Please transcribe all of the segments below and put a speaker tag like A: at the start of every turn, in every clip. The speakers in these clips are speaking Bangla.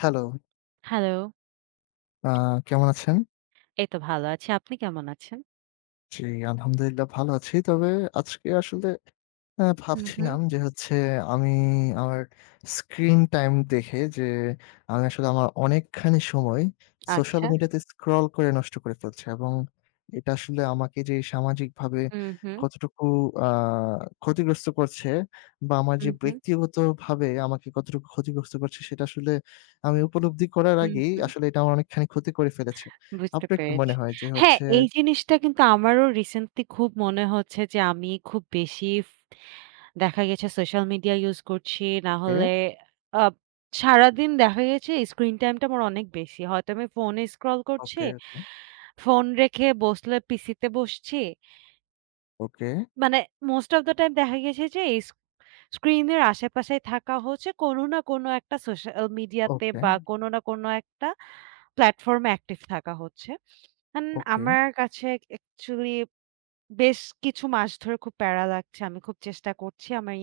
A: হ্যালো,
B: হ্যালো,
A: আ কেমন আছেন?
B: এই তো ভালো আছি। আপনি কেমন আছেন?
A: জি, আলহামদুলিল্লাহ ভালো আছি। তবে আজকে আসলে হ্যাঁ,
B: হুম, হুম।
A: ভাবছিলাম যে হচ্ছে আমি আমার স্ক্রিন টাইম দেখে যে আমি আসলে আমার অনেকখানি সময় সোশ্যাল
B: আচ্ছা।
A: মিডিয়াতে স্ক্রল করে নষ্ট করে ফেলছি এবং এটা আসলে আমাকে যে সামাজিকভাবে
B: হুম, হুম,
A: কতটুকু আহ, ক্ষতিগ্রস্ত করছে বা আমার যে
B: হুম, হুম,
A: ব্যক্তিগতভাবে আমাকে কতটুকু ক্ষতিগ্রস্ত করছে সেটা আসলে আমি উপলব্ধি করার
B: হুম,
A: আগেই
B: হুম।
A: আসলে এটা আমার অনেকখানি ক্ষতি করে ফেলেছে।
B: বুঝতে
A: আপনার কি মনে
B: পেরেছি।
A: হয় যে
B: হ্যাঁ,
A: হচ্ছে?
B: এই জিনিসটা কিন্তু আমারও রিসেন্টলি খুব মনে হচ্ছে যে আমি খুব বেশি দেখা গেছে সোশ্যাল মিডিয়া ইউজ করছি। না
A: ওকে,
B: হলে আ সারাদিন দেখা গেছে স্ক্রিন টাইমটা আমার অনেক বেশি। হয়তো আমি ফোনে স্ক্রল করছি।
A: ওকে, ওকে,
B: ফোন রেখে বসলে পিসিতে বসছি।
A: ওকে,
B: মানে মোস্ট অফ দ্যা টাইম দেখা গেছে যে এই স্ক্রিনের আশেপাশেই থাকা হচ্ছে কোনো না কোনো একটা সোশ্যাল মিডিয়াতে
A: ওকে,
B: বা কোনো না কোনো একটা প্ল্যাটফর্মে অ্যাক্টিভ থাকা হচ্ছে। And
A: okay.
B: আমার কাছে অ্যাকচুয়ালি বেশ কিছু মাস ধরে খুব প্যারা লাগছে। আমি খুব চেষ্টা করছি। আমি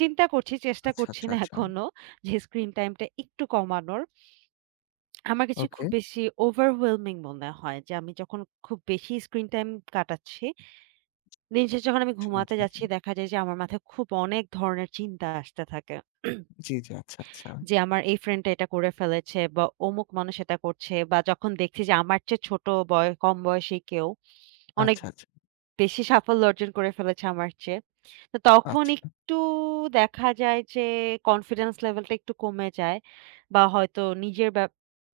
B: চিন্তা করছি, চেষ্টা
A: আচ্ছা,
B: করছি
A: আচ্ছা,
B: না
A: আচ্ছা।
B: এখনো যে স্ক্রিন টাইমটা একটু কমানোর। আমার কাছে
A: ওকে।
B: খুব বেশি ওভারওয়েলমিং মনে হয় যে আমি যখন খুব বেশি স্ক্রিন টাইম কাটাচ্ছি দিন শেষে যখন আমি
A: জি,
B: ঘুমাতে
A: জি, জি।
B: যাচ্ছি দেখা যায় যে আমার মাথায় খুব অনেক ধরনের চিন্তা আসতে থাকে।
A: জি, জি। আচ্ছা, আচ্ছা।
B: যে আমার এই ফ্রেন্ডটা এটা করে ফেলেছে বা অমুক মানুষ এটা করছে বা যখন দেখছি যে আমার চেয়ে ছোট কম বয়সী কেউ অনেক
A: আচ্ছা, আচ্ছা।
B: বেশি সাফল্য অর্জন করে ফেলেছে আমার চেয়ে। তো তখন
A: আচ্ছা।
B: একটু দেখা যায় যে কনফিডেন্স লেভেলটা একটু কমে যায় বা হয়তো নিজের ব্যা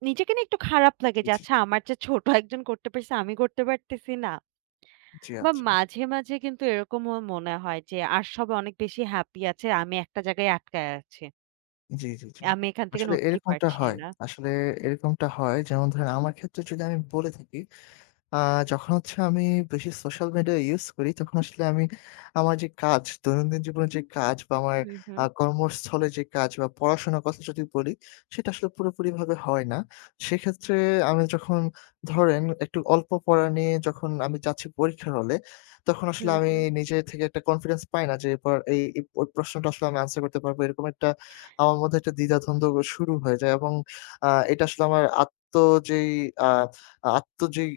B: নিজেকে নিয়ে একটু খারাপ লাগে
A: জি,
B: যে
A: জি,
B: আচ্ছা
A: জি।
B: আমার চেয়ে ছোট একজন করতে পারছে আমি করতে পারতেছি না।
A: জি,
B: বা
A: আচ্ছা।
B: মাঝে, মাঝে কিন্তু এরকমও মনে হয় যে আর সবাই অনেক বেশি হ্যাপি আছে। আমি একটা জায়গায় আটকায় আছি।
A: জি, জি, জি।
B: আমি এখান থেকে
A: আসলে
B: নড়তেই
A: এরকমটা
B: পারছি
A: হয়।
B: না।
A: আসলে এরকমটা হয় যেমন ধরেন আমার ক্ষেত্রে যদি আমি বলে থাকি, আ যখন হচ্ছে আমি বেশি সোশ্যাল মিডিয়া ইউজ করি, তখন আসলে আমি আমার যে কাজ, দৈনন্দিন জীবনের যে কাজ বা আমার
B: হুম, হুম,
A: কর্মস্থলে যে কাজ বা পড়াশোনার কথা যদি বলি, সেটা আসলে পুরোপুরিভাবে হয় না। সেক্ষেত্রে আমি যখন ধরেন একটু অল্প পড়া নিয়ে যখন আমি যাচ্ছি পরীক্ষার হলে, তখন আসলে
B: হুম,
A: আমি
B: হুম,
A: নিজে থেকে একটা কনফিডেন্স পাই না যে এবার এই এই প প্রশ্নটা আসলে আমি আনসার করতে পারবো। এরকম একটা আমার মধ্যে একটা দ্বিধাদ্বন্দ্ব শুরু হয়ে যায় এবং এটা আসলে আমার আত্ম যেই আ আত্ম যেই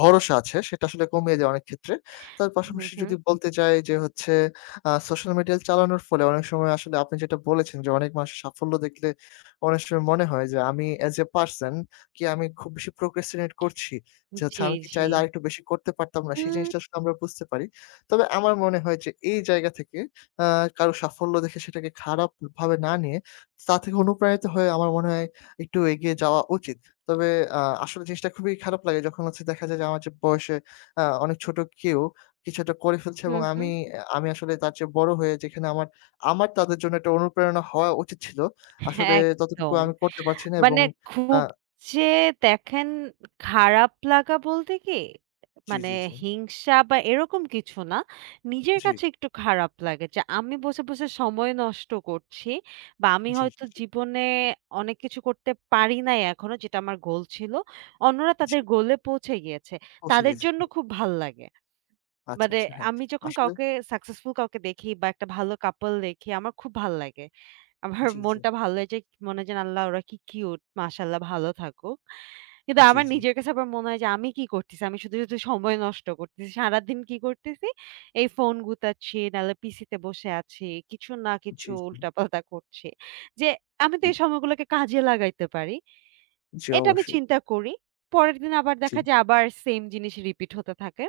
A: ভরসা আছে সেটা আসলে কমিয়ে যায় অনেক ক্ষেত্রে। তার
B: হুম, হুম,
A: পাশাপাশি
B: হুম।
A: যদি বলতে যাই যে হচ্ছে সোশ্যাল মিডিয়া চালানোর ফলে অনেক সময় আসলে আপনি যেটা বলেছেন যে অনেক মানুষের সাফল্য দেখলে অনেক সময় মনে হয় যে আমি as a person কি আমি খুব বেশি procrastinate করছি। যে হচ্ছে
B: জি,
A: আমি কি
B: জি।
A: চাইলে আরেকটু বেশি করতে পারতাম না সেই
B: হুম,
A: জিনিসটা আসলে আমরা বুঝতে পারি। তবে আমার মনে হয় যে এই জায়গা থেকে আ কারো সাফল্য দেখে সেটাকে খারাপ ভাবে না নিয়ে তা থেকে অনুপ্রাণিত হয়ে আমার মনে হয় একটু এগিয়ে যাওয়া উচিত। তবে আ আসলে জিনিসটা খুবই খারাপ লাগে যখন হচ্ছে দেখা যায় যে আমার চেয়ে বয়সে অনেক ছোট কেউ কিছু একটা করে ফেলছে এবং
B: হুম, হুম।
A: আমি আমি আসলে তার চেয়ে বড় হয়ে যেখানে আমার তাদের জন্য একটা অনুপ্রেরণা হওয়া উচিত ছিল। আসলে ততটুকু
B: একদম।
A: আমি করতে পারছি না এবং
B: মানে
A: আ
B: খুব যে দেখেন খারাপ লাগা বলতে কি,
A: জি,
B: মানে
A: জি, জি,
B: হিংসা বা এরকম কিছু না। নিজের
A: জি,
B: কাছে একটু খারাপ লাগে যে আমি বসে, বসে সময় নষ্ট করছি বা আমি
A: জি, জি,
B: হয়তো
A: জি,
B: জীবনে অনেক কিছু করতে পারি নাই এখনো যেটা আমার গোল ছিল। অন্যরা
A: জি,
B: তাদের গোলে পৌঁছে গিয়েছে।
A: পৌঁছে
B: তাদের
A: গেছি।
B: জন্য খুব ভাল লাগে।
A: আচ্ছা,
B: মানে
A: আচ্ছা, হ্যাঁ।
B: আমি যখন
A: আসলে
B: সাকসেসফুল কাউকে দেখি বা একটা ভালো কাপল দেখি আমার খুব ভাল লাগে। আমার
A: জি, জি,
B: মনটা ভালো হয়ে যায়। মনে হয় যে, "আল্লাহ! ওরা কি কিউট। মাশাআল্লাহ ভালো থাকুক।" কিন্তু
A: জি, জি,
B: আমার
A: জি,
B: নিজের কাছে আবার মনে হয় যে, "আমি কি করতেছি? আমি শুধু সময় নষ্ট করতেছি। সারাদিন কি করতেছি? এই ফোন গুতাচ্ছি, নাহলে পিসিতে বসে আছি। কিছু না
A: জি,
B: কিছু উল্টাপাল্টা করছি।" যে আমি তো
A: জি,
B: এই সময়গুলোকে কাজে লাগাইতে পারি।
A: জি,
B: এটা আমি
A: অবশ্যই।
B: চিন্তা করি। পরের দিন আবার
A: জি,
B: দেখা যায় আবার সেম জিনিস রিপিট হতে থাকে।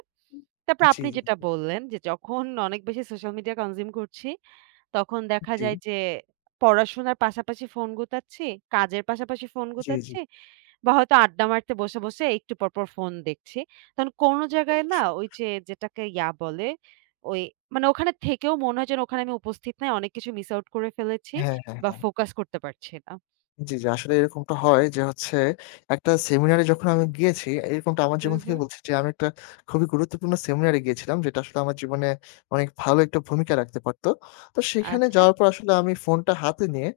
B: তারপর
A: জি,
B: আপনি
A: জি,
B: যেটা বললেন যে, যখন অনেক বেশি সোশ্যাল মিডিয়া কনজিউম করছি তখন দেখা
A: জি,
B: যায় যে পড়াশোনার পাশাপাশি ফোন গুতাচ্ছি, কাজের পাশাপাশি ফোন
A: জি, জি,
B: গুতাচ্ছি বা হয়তো আড্ডা মারতে বসে, বসে একটু পর, পর ফোন দেখছি। তখন কোনো জায়গায় না
A: অবশ্যই।
B: ওই যে যেটাকে ইয়া বলে, ওই মানে ওখানে থেকেও মনে হয় যেন ওখানে আমি উপস্থিত নাই। অনেক কিছু মিস আউট করে ফেলেছি
A: হ্যাঁ, হ্যাঁ,
B: বা
A: হ্যাঁ।
B: ফোকাস করতে পারছি না।
A: জি, জি। আসলে এরকমটা হয় যে হচ্ছে একটা সেমিনারে যখন আমি গিয়েছি, এরকমটা আমার
B: হুম,
A: জীবন থেকে
B: হুম।
A: বলছি যে আমি একটা খুবই গুরুত্বপূর্ণ সেমিনারে গিয়েছিলাম যেটা আসলে আমার জীবনে অনেক ভালো একটা ভূমিকা রাখতে পারত। তো সেখানে
B: আচ্ছা।
A: যাওয়ার পর আসলে আমি ফোনটা হাতে নিয়ে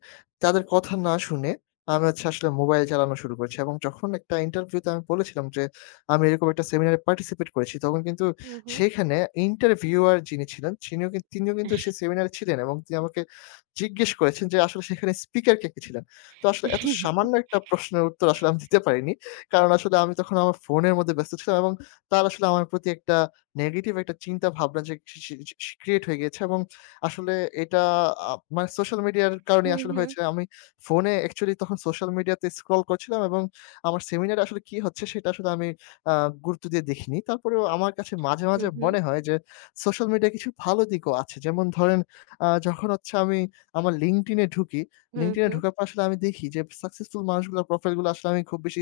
A: তাদের কথা না শুনে আমি হচ্ছে আসলে মোবাইল চালানো শুরু করেছি এবং যখন একটা ইন্টারভিউতে আমি বলেছিলাম যে আমি এরকম একটা সেমিনারে পার্টিসিপেট করেছি, তখন কিন্তু
B: হুম, হুম।
A: সেইখানে ইন্টারভিউয়ার যিনি ছিলেন তিনিও কিন্তু সেই সেমিনারে ছিলেন এবং তিনি আমাকে জিজ্ঞেস করেছেন যে আসলে সেখানে স্পিকার কে, কে ছিলেন? তো আসলে এত সামান্য একটা প্রশ্নের উত্তর আসলে আমি দিতে পারিনি। কারণ আসলে আমি তখন আমার ফোনের মধ্যে ব্যস্ত ছিলাম এবং তার আসলে আমার প্রতি একটা নেগেটিভ একটা চিন্তা ভাবনা যে সি সি সি ক্রিয়েট হয়ে গিয়েছে এবং আসলে এটা মানে সোশ্যাল মিডিয়ার কারণে
B: হুম,
A: আসলে
B: হুম।
A: হয়েছে। আমি ফোনে অ্যাকচুয়ালি তখন সোশ্যাল মিডিয়াতে স্ক্রল করছিলাম এবং আমার সেমিনারে আসলে কি হচ্ছে সেটা আসলে আমি আ গুরুত্ব দিয়ে দেখিনি। তারপরেও আমার কাছে মাঝে,
B: হুম,
A: মাঝে
B: হুম।
A: মনে হয় যে সোশ্যাল মিডিয়ায় কিছু ভালো দিকও আছে। যেমন ধরেন যখন হচ্ছে আমি আমার LinkedIn এ ঢুকি,
B: হুম,
A: LinkedIn এ
B: হুম।
A: ঢোকার পর আসলে আমি দেখি যে সাকসেসফুল মানুষগুলোর প্রোফাইল গুলো আসলে আমি খুব বেশি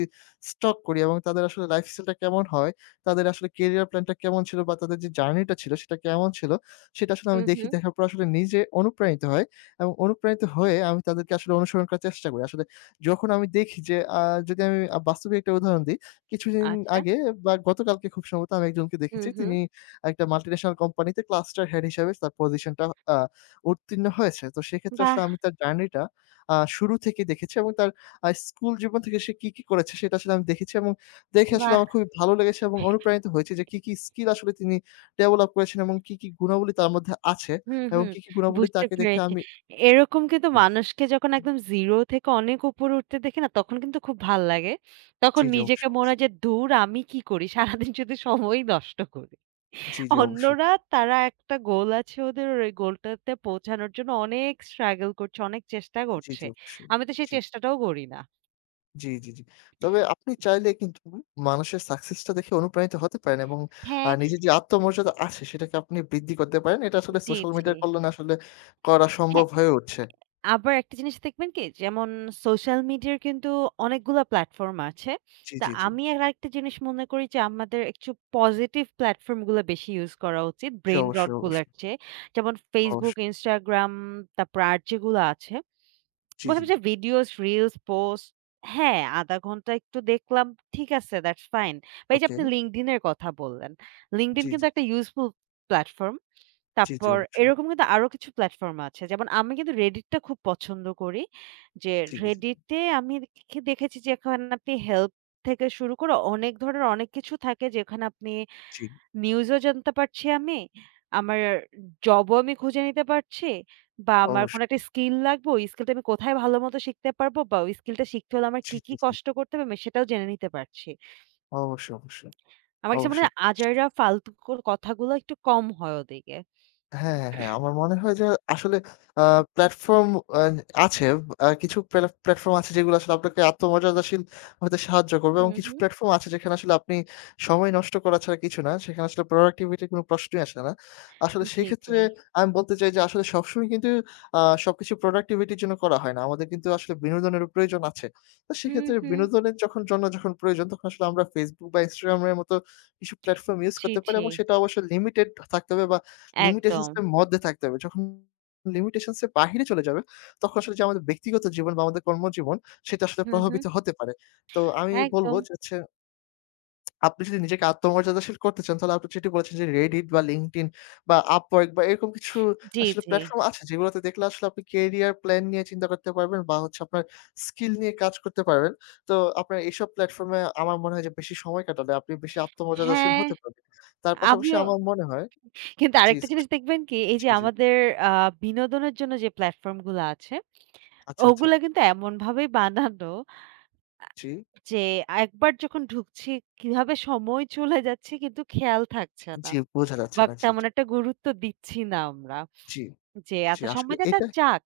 A: স্টক করি এবং তাদের আসলে লাইফস্টাইলটা কেমন হয়, তাদের আসলে কেরিয়ার প্ল্যানটা কেমন ছিল বা তাদের যে জার্নিটা ছিল সেটা কেমন ছিল, সেটা আসলে আমি
B: হুম,
A: দেখি।
B: হুম।
A: দেখার পর আসলে নিজে অনুপ্রাণিত হই এবং অনুপ্রাণিত হয়ে আমি তাদেরকে আসলে অনুসরণ করার চেষ্টা করি। আসলে যখন আমি দেখি যে যদি আমি বাস্তবিক একটা উদাহরণ দিই, কিছুদিন
B: আচ্ছা।
A: আগে বা গতকালকে খুব সম্ভবত আমি একজনকে
B: হুম,
A: দেখেছি।
B: হুম।
A: তিনি একটা মাল্টিনেশনাল কোম্পানিতে ক্লাস্টার হেড হিসেবে তার পজিশনটা আ উত্তীর্ণ হয়েছে। তো সেক্ষেত্রে আসলে
B: বাহ!
A: আমি তার জার্নিটা শুরু থেকে দেখেছি এবং তার স্কুল জীবন থেকে সে কি, কি করেছে সেটা আসলে আমি দেখেছি এবং দেখে আসলে
B: বাহ!
A: আমার খুবই ভালো লেগেছে এবং অনুপ্রাণিত হয়েছি যে কি, কি স্কিল আসলে তিনি ডেভেলপ করেছেন এবং কি, কি গুণাবলী তার মধ্যে আছে
B: হুম,
A: এবং
B: হুম।
A: কি, কি গুণাবলী
B: বুঝতে
A: তাকে দেখে
B: পেরেছি।
A: আমি
B: এরকম কিন্তু
A: জি,
B: মানুষকে যখন একদম 0 থেকে অনেক উপরে উঠতে দেখি না, তখন কিন্তু খুব ভাল লাগে।
A: জি,
B: তখন
A: জি,
B: নিজেকে
A: অবশ্যই,
B: মনে
A: অবশ্যই।
B: হয় যে, "ধুর আমি কি করি? সারাদিন শুধু সময়ই নষ্ট করি।"
A: জি, জি, অবশ্যই।
B: অন্যরা তারা একটা গোল আছে ওদের, ওই গোলটাতে পৌঁছানোর জন্য অনেক স্ট্রাগল করছে, অনেক চেষ্টা
A: জি,
B: করছে।
A: জি, অবশ্যই।
B: আমি তো সেই
A: জি,
B: চেষ্টাটাও করি না।
A: জি, জি, জি। তবে আপনি চাইলে কিন্তু মানুষের সাকসেসটা দেখে অনুপ্রাণিত হতে পারেন এবং
B: হ্যাঁ,
A: নিজের যে আত্মমর্যাদা আছে সেটাকে আপনি বৃদ্ধি করতে পারেন। এটা আসলে
B: জি,
A: সোশ্যাল
B: জি।
A: মিডিয়ার কল্যাণে আসলে করা
B: হ্যাঁ।
A: সম্ভব হয়ে উঠছে।
B: আবার একটা জিনিস দেখবেন কি? যেমন সোশ্যাল মিডিয়ার কিন্তু অনেকগুলা প্ল্যাটফর্ম আছে।
A: জি,
B: তা
A: জি, জি।
B: আমি আরেকটা জিনিস মনে করি যে আমাদের একটু পজিটিভ প্ল্যাটফর্ম গুলো বেশি ইউজ করা উচিত
A: জি,
B: ব্রেইন রট
A: অবশ্যই,
B: গুলার
A: অবশ্যই,
B: চেয়ে। যেমন Facebook,
A: অবশ্যই।
B: Instagram তারপর আর যেগুলো আছে
A: জি, জি,
B: বললাম যে
A: জি।
B: ভিডিওস, রিলস, পোস্ট হ্যাঁ, ০.৫ ঘন্টা একটু দেখলাম ঠিক আছে দ্যাটস ফাইন। বা এই যে
A: ওকে।
B: আপনি LinkedIn এর কথা বললেন। LinkedIn
A: জি, জি,
B: কিন্তু
A: জি।
B: একটা ইউজফুল প্ল্যাটফর্ম।
A: জি, জি,
B: তারপর
A: অবশ্যই।
B: এরকম কিন্তু আরো কিছু প্ল্যাটফর্ম আছে। যেমন আমি কিন্তু Reddit টা খুব পছন্দ করি। যে
A: জি, জি, জি।
B: Reddit এ আমি দেখেছি যে এখন আপনি হেল্প থেকে শুরু করে অনেক ধরনের অনেক কিছু থাকে যেখানে আপনি
A: জি,
B: নিউজও জানতে পারছি আমি। আমার জবও আমি খুঁজে নিতে পারছি। বা আমার কোনো একটা
A: অবশ্যই।
B: স্কিল লাগবে, ওই স্কিলটা আমি কোথায় ভালোমতো শিখতে পারবো বা ওই স্কিলটা শিখতে হলে আমার
A: জি,
B: কি,
A: জি,
B: কি
A: জি।
B: কষ্ট করতে হবে আমি সেটাও জেনে নিতে পারছি।
A: অবশ্যই, অবশ্যই,
B: আমার কাছে মনে
A: অবশ্যই।
B: হয় আজাইরা ফালতু কথাগুলো একটু কম হয় ওদিকে।
A: হ্যাঁ, হ্যাঁ, হ্যাঁ। আমার মনে হয় যে আসলে আ প্লাটফর্ম আ আছে। কিছু প্লা প্লাটফর্ম আছে যেগুলো আসলে আপনাকে আত্মমর্যাদাশীল হতে সাহায্য করবে
B: হুম,
A: এবং কিছু
B: হুম।
A: প্লাটফর্ম আছে যেখানে আসলে আপনি সময় নষ্ট করা ছাড়া কিছু না। সেখানে আসলে প্রোডাক্টিভিটি র কোনো প্রশ্নই আসে না। আসলে
B: জি,
A: সেক্ষেত্রে
B: জি।
A: আমি বলতে চাই যে আসলে সবসময় কিন্তু সবকিছু প্রোডাক্টিভিটি র জন্য করা হয় না। আমাদের কিন্তু আসলে বিনোদনেরও প্রয়োজন আছে। তো
B: হুম,
A: সেক্ষেত্রে
B: হুম।
A: বিনোদনের জন্য যখন প্রয়োজন তখন আসলে আমরা Facebook বা Instagram এর মতো কিছু প্লাটফর্ম ইউজ
B: জি,
A: করতে পারি
B: জি।
A: এবং সেটা অবশ্যই লিমিটেড থাকতে হবে বা limitations
B: একদম।
A: এর মধ্যে থাকতে হবে। যখন limitations এর বাহিরে চলে যাবে, তখন আসলে যে আমাদের ব্যক্তিগত জীবন বা আমাদের কর্মজীবন সেটা আসলে
B: হুম, হুম।
A: প্রভাবিত হতে পারে। তো আমি বলব
B: একদম।
A: যে হচ্ছে আপনি যদি নিজেকে আত্মমর্যাদাশীল করতে চান তাহলে আপনি যেটি বলেছেন যে Reddit বা LinkedIn বা Upwork বা এরকম কিছু
B: জি,
A: আসলে
B: জি।
A: প্ল্যাটফর্ম আছে যেগুলোতে দেখলে আসলে আপনি কেরিয়ার প্ল্যান নিয়ে চিন্তা করতে পারবেন বা হচ্ছে আপনার স্কিল নিয়ে কাজ করতে পারবেন। তো আপনার এইসব প্ল্যাটফর্মে আমার মনে হয় যে বেশি সময় কাটালে আপনি বেশি আত্মমর্যাদাশীল
B: হ্যাঁ,
A: হতে পারবেন। তার পাশাপাশি
B: আমিও
A: আমার মনে হয়
B: কিন্তু
A: জি,
B: আরেকটা জিনিস দেখবেন কি এই যে
A: জি, জি।
B: আমাদের আ বিনোদনের জন্য যে প্ল্যাটফর্ম গুলা আছে,
A: আচ্ছা, আচ্ছা।
B: ওগুলা কিন্তু এমনভাবেই বানানো আ
A: জি,
B: যে একবার যখন ঢুকছি কিভাবে সময় চলে যাচ্ছে কিন্তু খেয়াল থাকছে না।
A: জি, বোঝা যাচ্ছে
B: বা
A: না। জি,
B: তেমন
A: জি,
B: একটা গুরুত্ব দিচ্ছি না আমরা।
A: জি,
B: যে
A: জি,
B: এত
A: আসলে
B: সময় যাচ্ছে
A: এটা
B: যাক।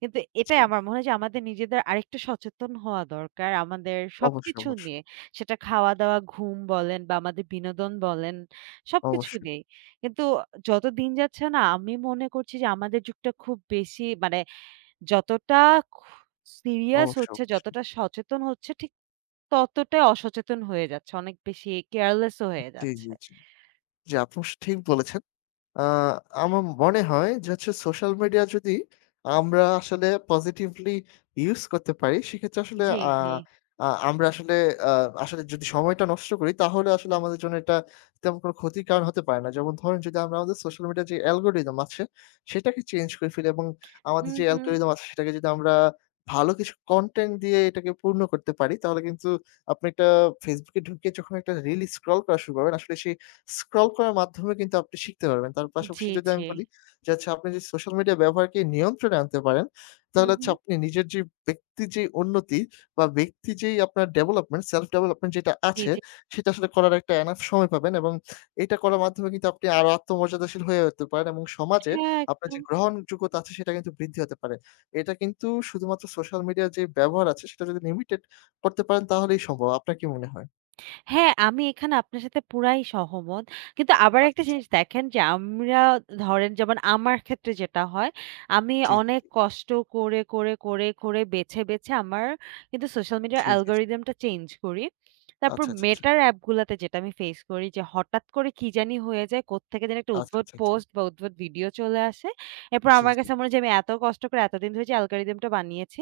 B: কিন্তু
A: জি,
B: এটাই আমার মনে হয় যে আমাদের নিজেদের আরেকটু সচেতন হওয়া দরকার আমাদের
A: অবশ্যই,
B: সবকিছু
A: অবশ্যই,
B: নিয়ে। সেটা খাওয়া-দাওয়া, ঘুম বলেন বা আমাদের বিনোদন বলেন, সবকিছু
A: অবশ্যই,
B: নিয়েই। কিন্তু যত দিন যাচ্ছে না আমি মনে করছি যে আমাদের যুগটা খুব বেশি মানে যতটা খু সিরিয়াস
A: অবশ্যই,
B: হচ্ছে,
A: অবশ্যই।
B: যতটা সচেতন হচ্ছে ঠিক ততটাই অসচেতন হয়ে যাচ্ছে। অনেক বেশি কেয়ারলেস ও হয়ে
A: জি,
B: যাচ্ছে।
A: জি, জি। জি, আপনি অবশ্য ঠিক বলেছেন। আ আমার মনে হয় যে হচ্ছে সোশ্যাল মিডিয়া যদি আমরা আসলে পজিটিভলি ইউস করতে পারি, সেক্ষেত্রে আসলে
B: জি,
A: আ
B: জি।
A: আ আমরা আসলে আ আসলে যদি সময়টা নষ্ট করি তাহলে আসলে আমাদের জন্য এটা তেমন কোনো ক্ষতির কারণ হতে পারে না। যেমন ধরেন যদি আমরা আমাদের সোশ্যাল মিডিয়ার যে অ্যালগরিদম আছে সেটাকে চেঞ্জ করে ফেলি এবং আমাদের
B: হুম,
A: যে
B: হুম।
A: অ্যালগরিদম আছে সেটাকে যদি আমরা ভালো কিছু কনটেন্ট দিয়ে এটাকে পূর্ণ করতে পারি তাহলে কিন্তু আপনি একটা Facebook এ ঢুকে যখন একটা রিল স্ক্রল করা শুরু করবেন আসলে সেই স্ক্রল করার মাধ্যমে কিন্তু আপনি শিখতে পারবেন। তার পাশাপাশি
B: জি,
A: যদি
B: জি।
A: আমি বলি যে আচ্ছা আপনি যদি সোশ্যাল মিডিয়া ব্যবহারকে নিয়ন্ত্রণে আনতে পারেন,
B: হুম,
A: তাহলে হচ্ছে
B: হুম।
A: আপনি নিজের যে ব্যক্তির যে উন্নতি বা ব্যক্তি যেই আপনার ডেভেলপমেন্ট, সেলফ ডেভেলপমেন্ট যেটা
B: জি,
A: আছে
B: জি।
A: সেটা আসলে করার একটা এনাফ সময় পাবেন এবং এটা করার মাধ্যমে কিন্তু আপনি আরো আত্মমর্যাদাশীল হয়ে উঠতে পারেন এবং সমাজে
B: হ্যাঁ,
A: আপনার যে
B: একদম।
A: গ্রহণযোগ্যতা আছে সেটা কিন্তু বৃদ্ধি হতে পারে। এটা কিন্তু শুধুমাত্র সোশ্যাল মিডিয়ার যে ব্যবহার আছে সেটা যদি লিমিটেড করতে পারেন তাহলেই সম্ভব। আপনার কি মনে হয়?
B: হ্যাঁ, আমি এখানে আপনার সাথে পুরাই সহমত। কিন্তু আবার একটা
A: আচ্ছা, আচ্ছা।
B: জিনিস দেখেন যে আমরা ধরেন যেমন আমার ক্ষেত্রে যেটা হয়, আমি
A: জি, জি,
B: অনেক
A: জি।
B: কষ্ট করে, বেছে আমার কিন্তু সোশ্যাল মিডিয়ার
A: জি, জি, জি।
B: অ্যালগরিদম টা চেঞ্জ করি। তারপর
A: আচ্ছা, আচ্ছা, আচ্ছা।
B: মেটার অ্যাপ গুলাতে যেটা আমি ফেস করি যে হঠাৎ করে কি জানি হয়ে যায়, কোত্থেকে জানি একটা
A: আচ্ছা,
B: উদ্ভট
A: আচ্ছা, আচ্ছা।
B: পোস্ট বা উদ্ভট ভিডিও চলে আসে। এরপর
A: জি,
B: আমার
A: জি,
B: কাছে মনে হয় যে আমি এত কষ্ট করে এতদিন ধরে যে অ্যালগরিদম টা বানিয়েছি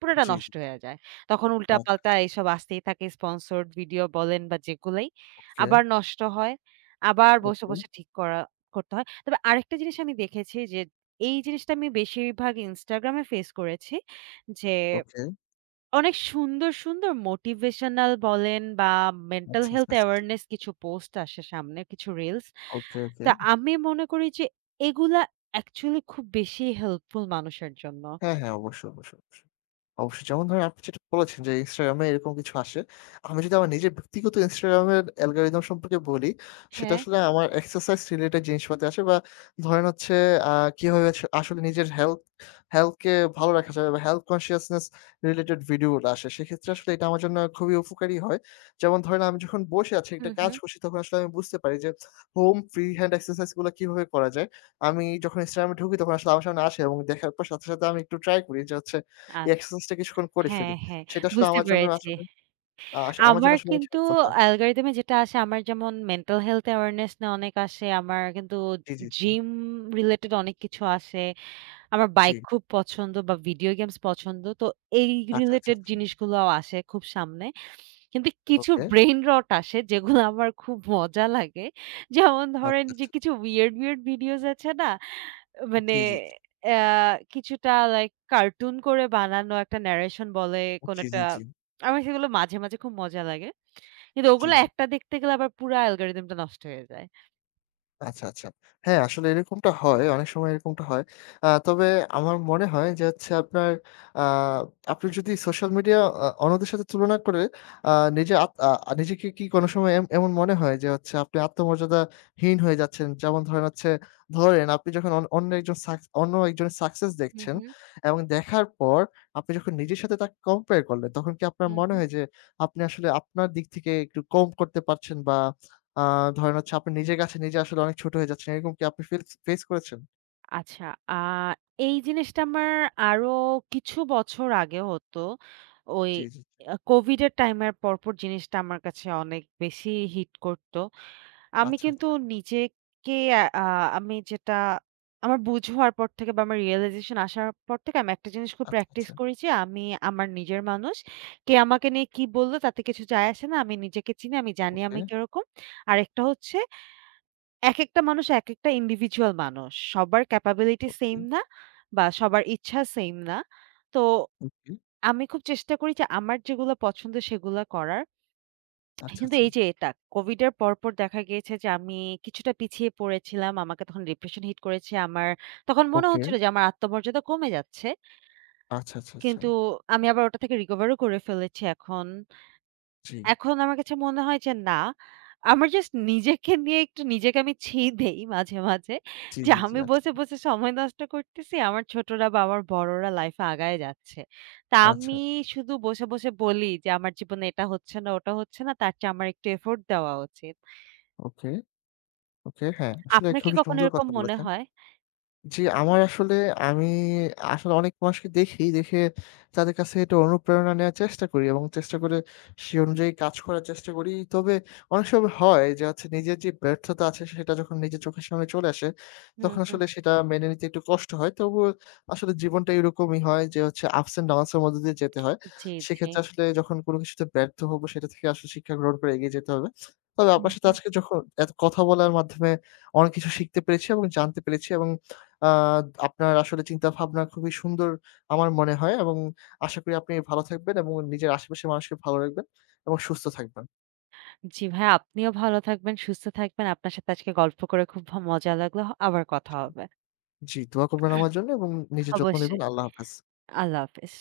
B: পুরোটা
A: জি, জি।
B: নষ্ট হয়ে যায়। তখন উল্টাপাল্টা
A: আচ্ছা,
B: এইসব আসতেই থাকে স্পন্সরড ভিডিও বলেন বা যেগুলাই।
A: ওকে,
B: আবার নষ্ট হয়। আবার বসে,
A: ওকে,
B: বসে ঠিক করা করতে হয়। তবে আরেকটা জিনিস আমি দেখেছি যে এই জিনিসটা আমি বেশিরভাগ Instagram এ ফেস করেছি। যে
A: ওকে।
B: অনেক সুন্দর, সুন্দর মোটিভেশনাল বলেন বা মেন্টাল
A: আচ্ছা, আচ্ছা,
B: হেলথ
A: আচ্ছা। আচ্ছা,
B: অ্যাওয়ারনেস কিছু পোস্ট আসে সামনে, কিছু রিলস।
A: ওকে, ওকে।
B: তা আমি মনে করি যে এগুলা অ্যাকচুয়ালি খুব বেশি হেল্পফুল মানুষের জন্য।
A: হ্যাঁ, হ্যাঁ। অবশ্যই, অবশ্যই, অবশ্যই। অবশ্যই। যেমন ধরেন আপনি যেটা বলেছেন যে Instagram এ এরকম কিছু আসে। আমি যদি আমার নিজের ব্যক্তিগত Instagram এর অ্যালগরিদম সম্পর্কে বলি, সেটা
B: হ্যাঁ।
A: আসলে আমার এক্সারসাইজ রিলেটেড জিনিসপাতি আসে বা ধরেন হচ্ছে আ কিভাবে আসলে নিজের হেলথ হেলথ কে ভালো রাখা যাবে বা হেলথ কনসিয়াসনেস রিলেটেড ভিডিওগুলো আসে। সেক্ষেত্রে আসলে এটা আমার জন্য খুবই উপকারী হয়। যেমন ধরেন আমি যখন বসে আছি একটা
B: হুম,
A: কাজ
B: হুম।
A: করছি তখন আসলে আমি বুঝতে পারি যে হোম ফ্রি হ্যান্ড এক্সারসাইজ গুলা কিভাবে করা যায়। আমি যখন ইনস্টাগ্রামে ঢুকি তখন আসলে আমার সামনে আসে এবং দেখার পর সাথে, সাথে আমি একটু ট্রাই করি যে হচ্ছে
B: আ
A: এই এক্সারসাইজ টা কিছুক্ষণ করে ফেলি।
B: হ্যাঁ, হ্যাঁ,
A: সেটা আসলে
B: বুঝতে
A: আমার জন্য
B: পেরেছি।
A: আসলে আ আস আমার জন্য
B: আমার
A: আসলে অনেক
B: কিন্তু
A: হেল্পফুল হয়।
B: অ্যালগরিদম এ যেটা আসে আমার যেমন মেন্টাল হেলথ অ্যাওয়ারনেস নিয়ে অনেক আসে। আমার কিন্তু
A: জি, জি, জি।
B: জিম রিলেটেড অনেক কিছু আসে। আমার
A: জি।
B: বাইক খুব পছন্দ বা ভিডিও গেমস পছন্দ। তো এই
A: আচ্ছা, আচ্ছা,
B: রিলেটেড
A: আচ্ছা।
B: জিনিসগুলাও আসে খুব সামনে। কিন্তু কিছু
A: ওকে।
B: ব্রেইন রট আসে যেগুলো আমার খুব মজা লাগে। যেমন ধরেন
A: আচ্ছা,
B: যে
A: আচ্ছা।
B: কিছু উইয়ার্ড, উইয়ার্ড ভিডিওস আছে না? মানে
A: জি, জি, জি,
B: আ কিছুটা লাইক কার্টুন করে বানানো একটা ন্যারেশন বলে কোন
A: জি,
B: একটা
A: জি, জি,
B: আমার সেগুলো মাঝে, মাঝে খুব মজা লাগে। কিন্তু
A: জি।
B: ওগুলো
A: জি।
B: একটা দেখতে গেলে আবার পুরা অ্যালগরিদমটা নষ্ট হয়ে যায়।
A: আচ্ছা, আচ্ছা। হ্যাঁ, আসলে এরকমটা হয়। অনেক সময় এরকমটা হয়। তবে আমার মনে হয় যে হচ্ছে আপনার আ আপনি যদি সোশ্যাল মিডিয়া অন্যদের সাথে তুলনা করে আ নিজে আত আ নিজেকে কি কোনো সময় এমন মনে হয় যে হচ্ছে আপনি আত্মমর্যাদাহীন হয়ে যাচ্ছেন? যেমন ধরেন হচ্ছে ধরেন আপনি যখন অন অন্য একজন সাক অন্য একজনের সাকসেস
B: হুম,
A: দেখছেন
B: হুম,
A: এবং দেখার পর আপনি যখন নিজের সাথে তাকে কম্পেয়ার করলেন তখন কি আপনার
B: হুম,
A: মনে
B: হুম।
A: হয় যে আপনি আসলে আপনার দিক থেকে একটু কম করতে পারছেন বা আ ধরেন হচ্ছে আপনি নিজের কাছে নিজে আসলে অনেক ছোট হয়ে যাচ্ছেন। এরকম কি আপনি ফেস ফেস করেছেন?
B: আচ্ছা, আ এই জিনিসটা আমার আরো কিছু বছর আগে হতো। ওই
A: জি, জি, জি।
B: আ কোভিড এর টাইম এর পরপর জিনিসটা আমার কাছে অনেক বেশি হিট করত। আমি
A: আচ্ছা,
B: কিন্তু
A: আচ্ছা,
B: নিজেকে আ আমি যেটা আমার বুঝ হওয়ার পর থেকে বা আমার রিয়ালাইজেশন আসার পর থেকে আমি একটা জিনিস খুব
A: আচ্ছা,
B: প্র্যাকটিস
A: আচ্ছা।
B: করি যে আমি আমার নিজের মানুষ। কে আমাকে নিয়ে কি বলল তাতে কিছু যায় আসে না। আমি নিজেকে চিনি, আমি জানি
A: ওকে,
B: আমি কিরকম। আরেকটা হচ্ছে একেকটা মানুষ একেকটা ইন্ডিভিজুয়াল মানুষ। সবার ক্যাপাবিলিটি
A: ওকে,
B: সেম না বা সবার ইচ্ছা সেম না। তো
A: ওকে।
B: আমি খুব চেষ্টা করি যে আমার যেগুলো পছন্দ সেগুলা করার।
A: আচ্ছা,
B: কিন্তু
A: আচ্ছা।
B: এই যে এটা কোভিড এর পরপর দেখা গিয়েছে যে আমি কিছুটা পিছিয়ে পড়েছিলাম। আমাকে তখন ডিপ্রেশন হিট করেছে। আমার তখন মনে
A: ওকে।
B: হচ্ছিল যে আমার আত্মমর্যাদা কমে যাচ্ছে।
A: আচ্ছা, আচ্ছা, আচ্ছা।
B: কিন্তু আমি আবার ওটা থেকে রিকভারও করে ফেলেছি এখন।
A: জি।
B: এখন আমার কাছে মনে হয় যে না, আমার জাস্ট নিজেকে নিয়ে একটু নিজেকে আমি দেই মাঝে, মাঝে
A: জি,
B: যে
A: জি, জি।
B: আমি
A: আচ্ছা,
B: বসে, বসে সময় নষ্ট করতেছি। আমার ছোটরা বা আমার বড়রা লাইফে আগায় যাচ্ছে। তা আমি
A: আচ্ছা।
B: শুধু বসে, বসে বলি যে আমার জীবনে এটা হচ্ছে না, ওটা হচ্ছে না। তার চেয়ে আমার একটু এফোর্ট দেওয়া উচিত।
A: ওকে, ওকে। হ্যাঁ, আসলে
B: আপনার কি
A: খুবই
B: কখনো
A: সুন্দর
B: এরকম
A: কথা
B: মনে
A: বলেছেন।
B: হয়?
A: জি, আমার আসলে আমি আসলে অনেক মানুষকে দেখি, দেখে তাদের কাছে এটা অনুপ্রেরণা নেয়ার চেষ্টা করি এবং চেষ্টা করে সে অনুযায়ী কাজ করার চেষ্টা করি। তবে অনেক সময় হয় যে হচ্ছে নিজের যে ব্যর্থতা আছে সেটা যখন নিজের চোখের সামনে চলে আসে,
B: হুম,
A: তখন
B: হুম।
A: আসলে সেটা মেনে নিতে একটু কষ্ট হয়। তবুও আসলে জীবনটা এরকমই হয় যে হচ্ছে ups and downs এর মধ্য দিয়ে যেতে হয়।
B: জি, জি।
A: সেক্ষেত্রে আসলে যখন কোনো কিছুতে ব্যর্থ হবো সেটা থেকে আসলে শিক্ষা গ্রহণ করে এগিয়ে যেতে হবে। তবে
B: হুম,
A: আপনার সাথে
B: হুম।
A: আজকে যখন এত কথা বলার মাধ্যমে অনেক কিছু শিখতে পেরেছি এবং জানতে পেরেছি এবং আ আপনার আসলে চিন্তাভাবনা খুবই সুন্দর আমার মনে হয় এবং আশা করি আপনি ভালো থাকবেন এবং নিজের আশেপাশের মানুষকে ভালো রাখবেন এবং সুস্থ থাকবেন।
B: জি ভাই, আপনিও ভালো থাকবেন, সুস্থ থাকবেন। আপনার সাথে আজকে গল্প করে খুব মজা লাগলো। আবার কথা হবে।
A: জি, দোয়া করবেন আমার জন্য এবং নিজের যত্ন নিবেন।
B: অবশ্যই।
A: আল্লাহ হাফেজ।
B: আল্লাহ হাফেজ।